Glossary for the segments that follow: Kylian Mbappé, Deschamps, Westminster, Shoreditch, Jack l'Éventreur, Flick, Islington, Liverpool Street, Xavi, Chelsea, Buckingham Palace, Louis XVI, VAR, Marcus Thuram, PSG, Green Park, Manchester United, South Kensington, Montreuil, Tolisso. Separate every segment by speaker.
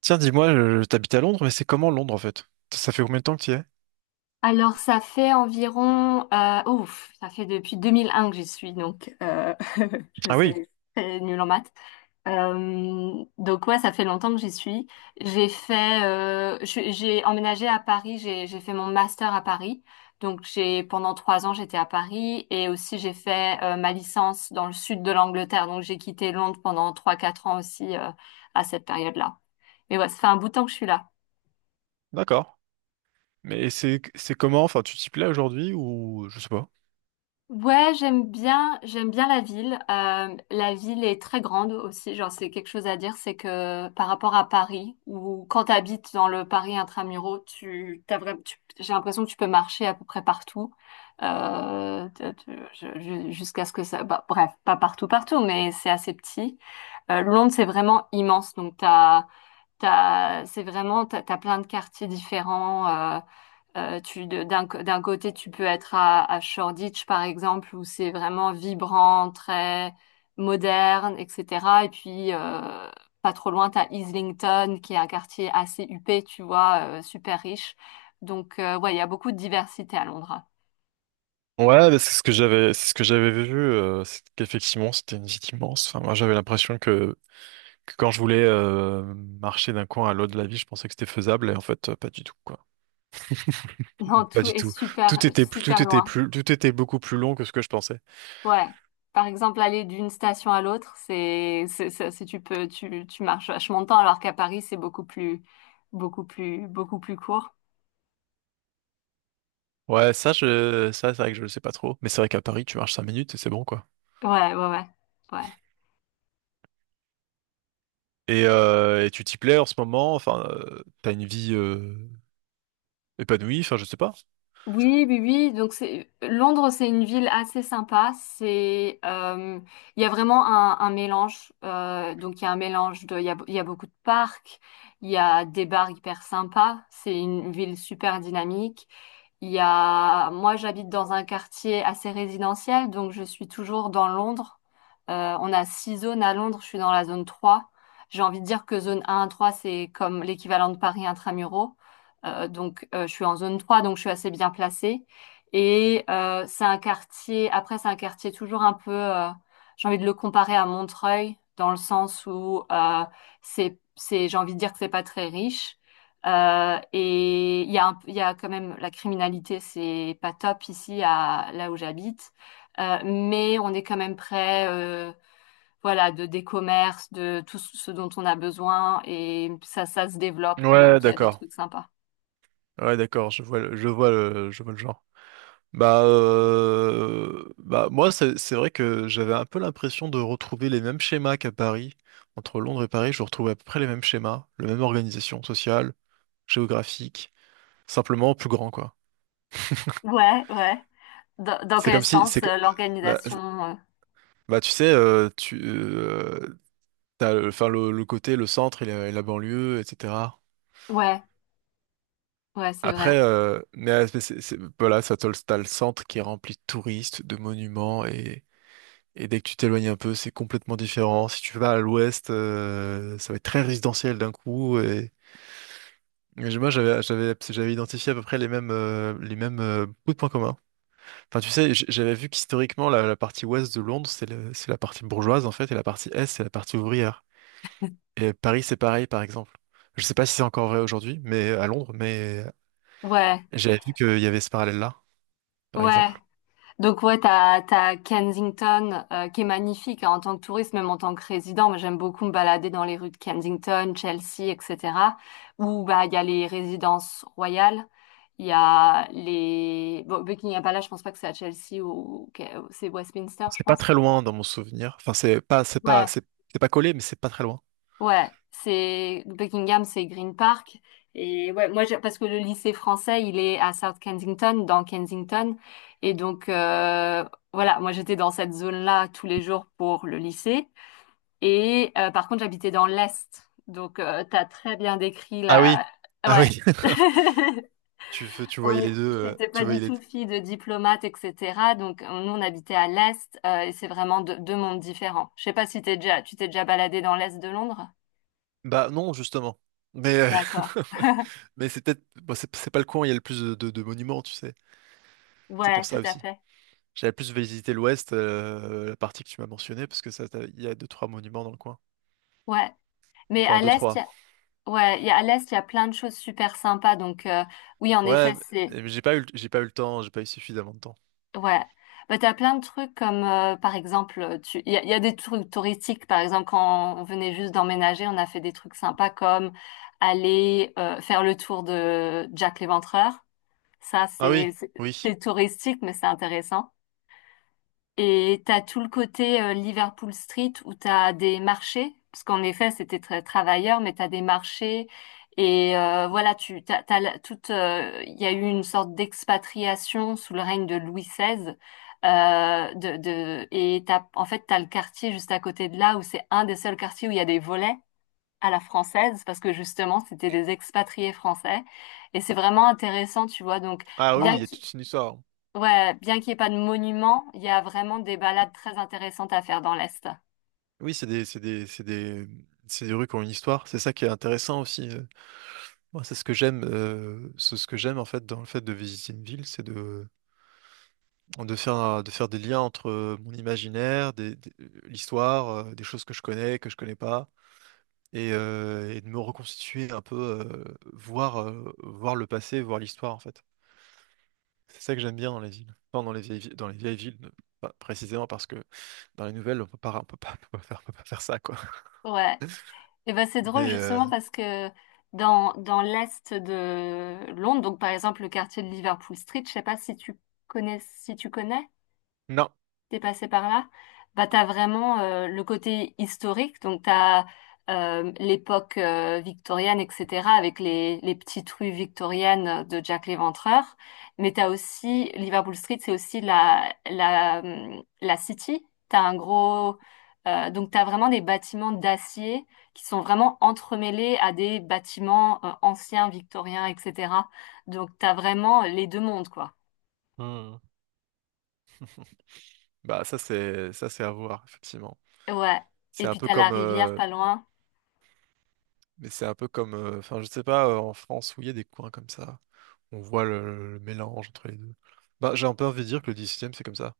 Speaker 1: Tiens, dis-moi, t'habites à Londres, mais c'est comment Londres en fait? Ça fait combien de temps que tu y es?
Speaker 2: Alors, ça fait environ, ouf, ça fait depuis 2001 que j'y suis, donc je
Speaker 1: Ah oui,
Speaker 2: sais, c'est nul en maths. Donc ouais, ça fait longtemps que j'y suis. J'ai fait, j'ai emménagé à Paris, j'ai fait mon master à Paris. Donc j'ai pendant 3 ans j'étais à Paris, et aussi j'ai fait ma licence dans le sud de l'Angleterre. Donc j'ai quitté Londres pendant trois quatre ans aussi, à cette période-là. Mais ouais, ça fait un bout de temps que je suis là.
Speaker 1: d'accord. Mais c'est comment? Enfin, tu t'y plais aujourd'hui ou je sais pas.
Speaker 2: Ouais, j'aime bien la ville. La ville est très grande aussi. Genre, c'est quelque chose à dire, c'est que par rapport à Paris, ou quand tu habites dans le Paris intramuraux, t'as vraiment, j'ai l'impression que tu peux marcher à peu près partout, jusqu'à ce que ça. Bah, bref, pas partout, partout, mais c'est assez petit. Londres, c'est vraiment immense. Donc c'est vraiment, t'as plein de quartiers différents. Euh, tu, de- d'un, co- d'un côté, tu peux être à Shoreditch, par exemple, où c'est vraiment vibrant, très moderne, etc. Et puis, pas trop loin, tu as Islington, qui est un quartier assez huppé, tu vois, super riche. Donc, ouais, il y a beaucoup de diversité à Londres.
Speaker 1: Ouais, bah, c'est ce que j'avais vu, c'est qu'effectivement c'était une ville immense. Enfin, moi j'avais que quand je voulais marcher d'un coin à l'autre de la ville, je pensais que c'était faisable et en fait pas du tout quoi.
Speaker 2: Non,
Speaker 1: Pas
Speaker 2: tout
Speaker 1: du
Speaker 2: est
Speaker 1: tout.
Speaker 2: super, super loin.
Speaker 1: Tout était beaucoup plus long que ce que je pensais.
Speaker 2: Ouais. Par exemple, aller d'une station à l'autre, tu peux, tu marches vachement de temps, alors qu'à Paris, c'est beaucoup plus, beaucoup plus, beaucoup plus court.
Speaker 1: Ça c'est vrai que je le sais pas trop. Mais c'est vrai qu'à Paris tu marches 5 minutes et c'est bon quoi.
Speaker 2: Ouais, ouais, ouais, ouais.
Speaker 1: Et tu t'y plais en ce moment? Enfin, t'as une vie épanouie? Enfin, je sais pas.
Speaker 2: Oui, oui, oui. Donc c'est Londres, c'est une ville assez sympa. C'est, il y a vraiment un mélange. Donc il y a un mélange de, il y a beaucoup de parcs. Il y a des bars hyper sympas. C'est une ville super dynamique. Moi, j'habite dans un quartier assez résidentiel, donc je suis toujours dans Londres. On a 6 zones à Londres. Je suis dans la zone 3. J'ai envie de dire que zone 1 à 3, c'est comme l'équivalent de Paris intramuros. Donc, je suis en zone 3, donc je suis assez bien placée. Et c'est un quartier, après, c'est un quartier toujours un peu, j'ai envie de le comparer à Montreuil, dans le sens où j'ai envie de dire que c'est pas très riche. Et il y a, il y a quand même la criminalité. C'est pas top ici, là où j'habite. Mais on est quand même près, voilà, de des commerces, de tout ce dont on a besoin, et ça se développe.
Speaker 1: Ouais,
Speaker 2: Donc, il y a des
Speaker 1: d'accord.
Speaker 2: trucs sympas.
Speaker 1: Ouais, d'accord. Je vois, je vois je vois le genre. Bah moi, c'est vrai que j'avais un peu l'impression de retrouver les mêmes schémas qu'à Paris. Entre Londres et Paris, je retrouvais à peu près les mêmes schémas, la même organisation sociale, géographique, simplement plus grand, quoi.
Speaker 2: Ouais, ouais. Dans
Speaker 1: C'est
Speaker 2: quel
Speaker 1: comme si, c'est
Speaker 2: sens,
Speaker 1: que, bah,
Speaker 2: l'organisation,
Speaker 1: Bah, tu sais, t'as, enfin, le côté, le centre et et la banlieue, etc.
Speaker 2: Ouais, ouais, c'est vrai.
Speaker 1: Après, voilà, ça t'as le centre qui est rempli de touristes, de monuments, et dès que tu t'éloignes un peu, c'est complètement différent. Si tu vas à l'ouest, ça va être très résidentiel d'un coup. Et, j'avais identifié à peu près les mêmes bouts de points communs. Enfin, tu sais, j'avais vu qu'historiquement, la partie ouest de Londres, c'est la partie bourgeoise, en fait, et la partie est, c'est la partie ouvrière. Et Paris, c'est pareil, par exemple. Je sais pas si c'est encore vrai aujourd'hui, mais à Londres, mais
Speaker 2: Ouais,
Speaker 1: j'avais vu qu'il y avait ce parallèle-là. Par
Speaker 2: ouais.
Speaker 1: exemple.
Speaker 2: Donc ouais, t'as Kensington, qui est magnifique, hein, en tant que touriste, même en tant que résident. Moi, j'aime beaucoup me balader dans les rues de Kensington, Chelsea, etc. Où bah il y a les résidences royales, il y a les bon, Buckingham Palace. Je pense pas que c'est à Chelsea, c'est Westminster, je
Speaker 1: C'est pas
Speaker 2: pense.
Speaker 1: très loin dans mon souvenir. Enfin,
Speaker 2: Ouais,
Speaker 1: c'est pas collé, mais c'est pas très loin.
Speaker 2: ouais, c'est Buckingham, c'est Green Park. Et ouais, moi, parce que le lycée français, il est à South Kensington, dans Kensington. Et donc, voilà, moi, j'étais dans cette zone-là tous les jours pour le lycée. Et par contre, j'habitais dans l'Est. Donc, t'as très bien décrit
Speaker 1: Ah oui,
Speaker 2: la...
Speaker 1: ah
Speaker 2: Ouais.
Speaker 1: oui, tu
Speaker 2: On
Speaker 1: voyais
Speaker 2: est-
Speaker 1: les deux,
Speaker 2: J'étais
Speaker 1: tu
Speaker 2: pas du
Speaker 1: voyais les
Speaker 2: tout
Speaker 1: deux.
Speaker 2: fille de diplomate, etc. Donc, nous, on habitait à l'Est, et c'est vraiment deux mondes différents. Je sais pas si t'es déjà, tu t'es déjà baladé dans l'Est de Londres.
Speaker 1: Bah non, justement. Mais,
Speaker 2: D'accord.
Speaker 1: mais c'est peut-être, bon, c'est pas le coin où il y a le plus de, de monuments, tu sais. C'est pour
Speaker 2: Ouais, tout
Speaker 1: ça
Speaker 2: à
Speaker 1: aussi.
Speaker 2: fait.
Speaker 1: J'avais plus visité l'Ouest, la partie que tu m'as mentionnée, parce que ça, il y a 2, 3 monuments dans le coin.
Speaker 2: Ouais. Mais à
Speaker 1: Enfin, deux,
Speaker 2: l'Est, il
Speaker 1: trois.
Speaker 2: y a... Ouais, il y a, à l'Est, il y a plein de choses super sympas. Donc, oui, en effet,
Speaker 1: Ouais,
Speaker 2: c'est,
Speaker 1: mais j'ai pas eu, j'ai pas eu le temps, j'ai pas eu suffisamment de temps.
Speaker 2: ouais. Bah, t'as plein de trucs comme, par exemple, il y a des trucs touristiques. Par exemple, quand on venait juste d'emménager, on a fait des trucs sympas comme aller, faire le tour de Jack l'Éventreur. Ça,
Speaker 1: Ah oui, oui.
Speaker 2: c'est touristique, mais c'est intéressant. Et t'as tout le côté, Liverpool Street, où t'as des marchés, parce qu'en effet c'était très travailleur, mais t'as des marchés. Et voilà, tu t'as, il y a eu une sorte d'expatriation sous le règne de Louis XVI. Euh, de, de et t'as en fait t'as le quartier juste à côté de là où c'est un des seuls quartiers où il y a des volets à la française, parce que justement c'était des expatriés français, et c'est vraiment intéressant, tu vois, donc
Speaker 1: Ah oui,
Speaker 2: bien.
Speaker 1: il y a toute une histoire.
Speaker 2: Ouais, bien qu'il n'y ait pas de monument, il y a vraiment des balades très intéressantes à faire dans l'Est.
Speaker 1: Oui, c'est des rues qui ont une histoire. C'est ça qui est intéressant aussi. Moi, c'est ce que j'aime en fait dans le fait de visiter une ville, c'est de faire des liens entre mon imaginaire, l'histoire, des choses que je connais pas, et de me reconstituer un peu, voir le passé, voir l'histoire en fait. C'est ça que j'aime bien dans les villes, enfin dans les vieilles villes, pas précisément parce que dans les nouvelles, on peut pas, on peut pas faire ça quoi.
Speaker 2: Ouais. Et ben c'est drôle
Speaker 1: Mais
Speaker 2: justement parce que dans l'Est de Londres, donc par exemple le quartier de Liverpool Street, je sais pas si tu connais, si tu connais.
Speaker 1: non,
Speaker 2: T'es passé par là, bah t'as vraiment, le côté historique, donc t'as, l'époque, victorienne, etc., avec les petites rues victoriennes de Jack l'Éventreur. Mais t'as aussi Liverpool Street, c'est aussi la City. T'as un gros... Donc t'as vraiment des bâtiments d'acier qui sont vraiment entremêlés à des bâtiments, anciens victoriens, etc. Donc t'as vraiment les deux mondes, quoi.
Speaker 1: Hmm. Ça c'est à voir effectivement.
Speaker 2: Ouais.
Speaker 1: C'est
Speaker 2: Et
Speaker 1: un
Speaker 2: puis
Speaker 1: peu
Speaker 2: t'as la
Speaker 1: comme,
Speaker 2: rivière pas loin.
Speaker 1: mais c'est un peu comme, enfin, je sais pas, en France où il y a des coins comme ça, on voit le mélange entre les deux. Bah, j'ai un peu envie de dire que le 18e, c'est comme ça.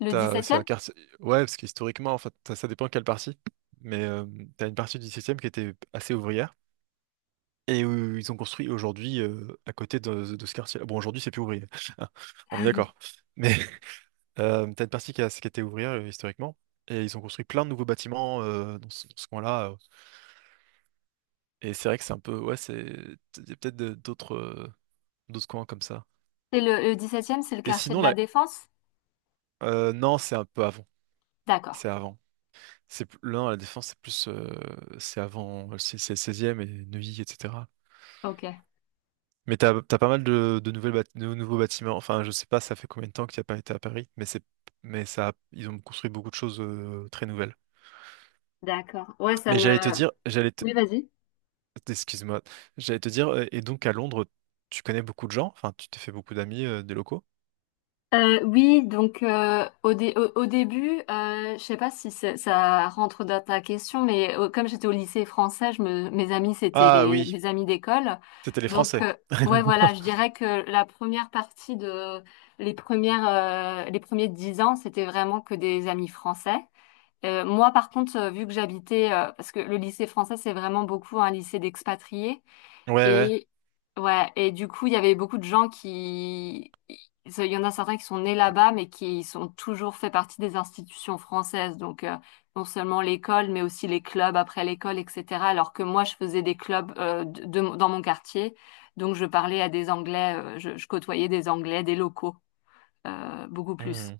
Speaker 2: Le dix
Speaker 1: T'as, c'est
Speaker 2: septième
Speaker 1: un quartier. Ouais, parce qu'historiquement, en fait, ça dépend quelle partie. Mais t'as une partie du 17e qui était assez ouvrière et où ils ont construit aujourd'hui à côté de ce quartier. Bon, aujourd'hui, c'est plus ouvrier. Hein, on est d'accord. Mais t'as une partie qui était ouvrière historiquement et ils ont construit plein de nouveaux bâtiments dans ce coin-là. Et c'est vrai que c'est un peu, ouais, c'est, il y a peut-être d'autres. 12 coins comme ça.
Speaker 2: C'est le, 17e, c'est le
Speaker 1: Et
Speaker 2: quartier de
Speaker 1: sinon,
Speaker 2: la
Speaker 1: là,
Speaker 2: Défense?
Speaker 1: non, c'est un peu avant.
Speaker 2: D'accord.
Speaker 1: C'est avant. Non, la défense, c'est avant, c'est le 16 et Neuilly, etc.
Speaker 2: Ok.
Speaker 1: Mais t'as pas mal de de nouveaux bâtiments. Enfin, je sais pas, ça fait combien de temps qu'il n'y a pas été à Paris, mais c'est, mais ça, ils ont construit beaucoup de choses très nouvelles.
Speaker 2: D'accord. Ouais, ça
Speaker 1: Mais
Speaker 2: me...
Speaker 1: j'allais te dire, j'allais te,
Speaker 2: Oui, vas-y.
Speaker 1: excuse-moi, j'allais te dire, et donc à Londres, tu connais beaucoup de gens, enfin, tu t'es fait beaucoup d'amis, des locaux.
Speaker 2: Oui, donc, au début, je sais pas si ça rentre dans ta question, mais comme j'étais au lycée français, mes amis c'était
Speaker 1: Ah
Speaker 2: les
Speaker 1: oui,
Speaker 2: mes amis d'école.
Speaker 1: c'était les
Speaker 2: Donc,
Speaker 1: Français.
Speaker 2: ouais voilà, je dirais que la première partie de les premières les premiers 10 ans, c'était vraiment que des amis français. Moi, par contre, vu que j'habitais, parce que le lycée français, c'est vraiment beaucoup un lycée d'expatriés,
Speaker 1: Ouais, ouais.
Speaker 2: et ouais, et du coup, il y avait beaucoup de gens qui, il y en a certains qui sont nés là-bas, mais qui sont toujours fait partie des institutions françaises. Donc, non seulement l'école, mais aussi les clubs après l'école, etc. Alors que moi, je faisais des clubs, dans mon quartier, donc je parlais à des Anglais. Je côtoyais des Anglais, des locaux, beaucoup plus.
Speaker 1: Hmm.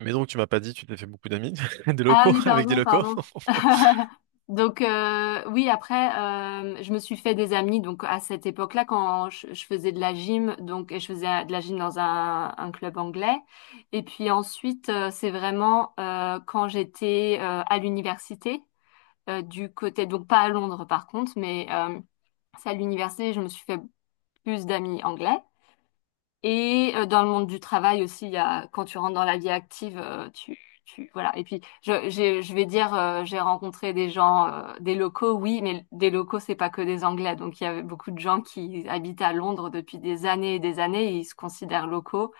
Speaker 1: Mais donc, tu m'as pas dit, tu t'es fait beaucoup d'amis, des
Speaker 2: Ah
Speaker 1: locaux,
Speaker 2: oui,
Speaker 1: avec des
Speaker 2: pardon,
Speaker 1: locaux.
Speaker 2: pardon. Donc, oui, après, je me suis fait des amis. Donc à cette époque-là, quand je faisais de la gym, donc et je faisais de la gym dans un club anglais. Et puis ensuite, c'est vraiment, quand j'étais, à l'université, du côté, donc pas à Londres par contre, mais c'est à l'université, je me suis fait plus d'amis anglais. Et dans le monde du travail aussi, il y a, quand tu rentres dans la vie active, voilà. Et puis, je vais dire, j'ai rencontré des gens, des locaux, oui, mais des locaux, c'est pas que des Anglais. Donc, il y avait beaucoup de gens qui habitent à Londres depuis des années et des années, et ils se considèrent locaux.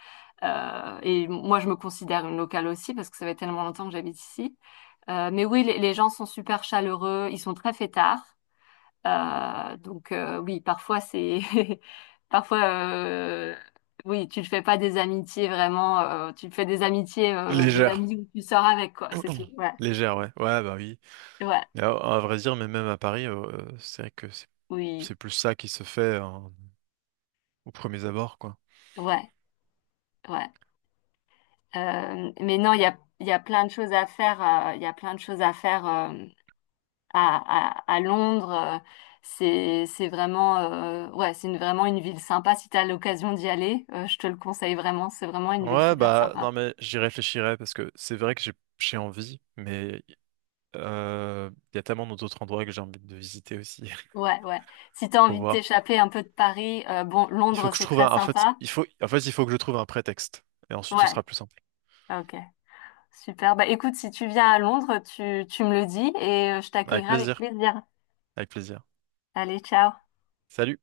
Speaker 2: Et moi, je me considère une locale aussi parce que ça fait tellement longtemps que j'habite ici. Mais oui, les gens sont super chaleureux, ils sont très fêtards. Oui, parfois c'est parfois, oui, tu ne fais pas des amitiés vraiment, tu te fais des amitiés, des
Speaker 1: Légère.
Speaker 2: amis où tu sors avec quoi, c'est tout. Ouais,
Speaker 1: Légère, ouais. Ouais, bah oui.
Speaker 2: ouais,
Speaker 1: Mais à vrai dire, mais même à Paris, c'est vrai que c'est
Speaker 2: oui,
Speaker 1: c'est plus ça qui se fait aux premiers abords, quoi.
Speaker 2: ouais, ouais. Mais non, il y a plein de choses à faire, il y a plein de choses à faire, à Londres. C'est vraiment, ouais, c'est vraiment une ville sympa si tu as l'occasion d'y aller. Je te le conseille vraiment, c'est vraiment une ville
Speaker 1: Ouais,
Speaker 2: super
Speaker 1: bah
Speaker 2: sympa.
Speaker 1: non, mais j'y réfléchirai parce que c'est vrai que j'ai envie, mais il y a tellement d'autres endroits que j'ai envie de visiter aussi.
Speaker 2: Ouais, ouais. Si t'as
Speaker 1: Faut
Speaker 2: envie de
Speaker 1: voir.
Speaker 2: t'échapper un peu de Paris, bon,
Speaker 1: Il faut
Speaker 2: Londres,
Speaker 1: que je
Speaker 2: c'est
Speaker 1: trouve
Speaker 2: très
Speaker 1: un... En fait,
Speaker 2: sympa.
Speaker 1: il faut... en fait, il faut que je trouve un prétexte. Et ensuite, ce
Speaker 2: Ouais,
Speaker 1: sera plus simple.
Speaker 2: ok. Super. Bah écoute, si tu viens à Londres, tu me le dis, et je
Speaker 1: Avec
Speaker 2: t'accueillerai avec
Speaker 1: plaisir.
Speaker 2: plaisir.
Speaker 1: Avec plaisir.
Speaker 2: Allez, ciao.
Speaker 1: Salut.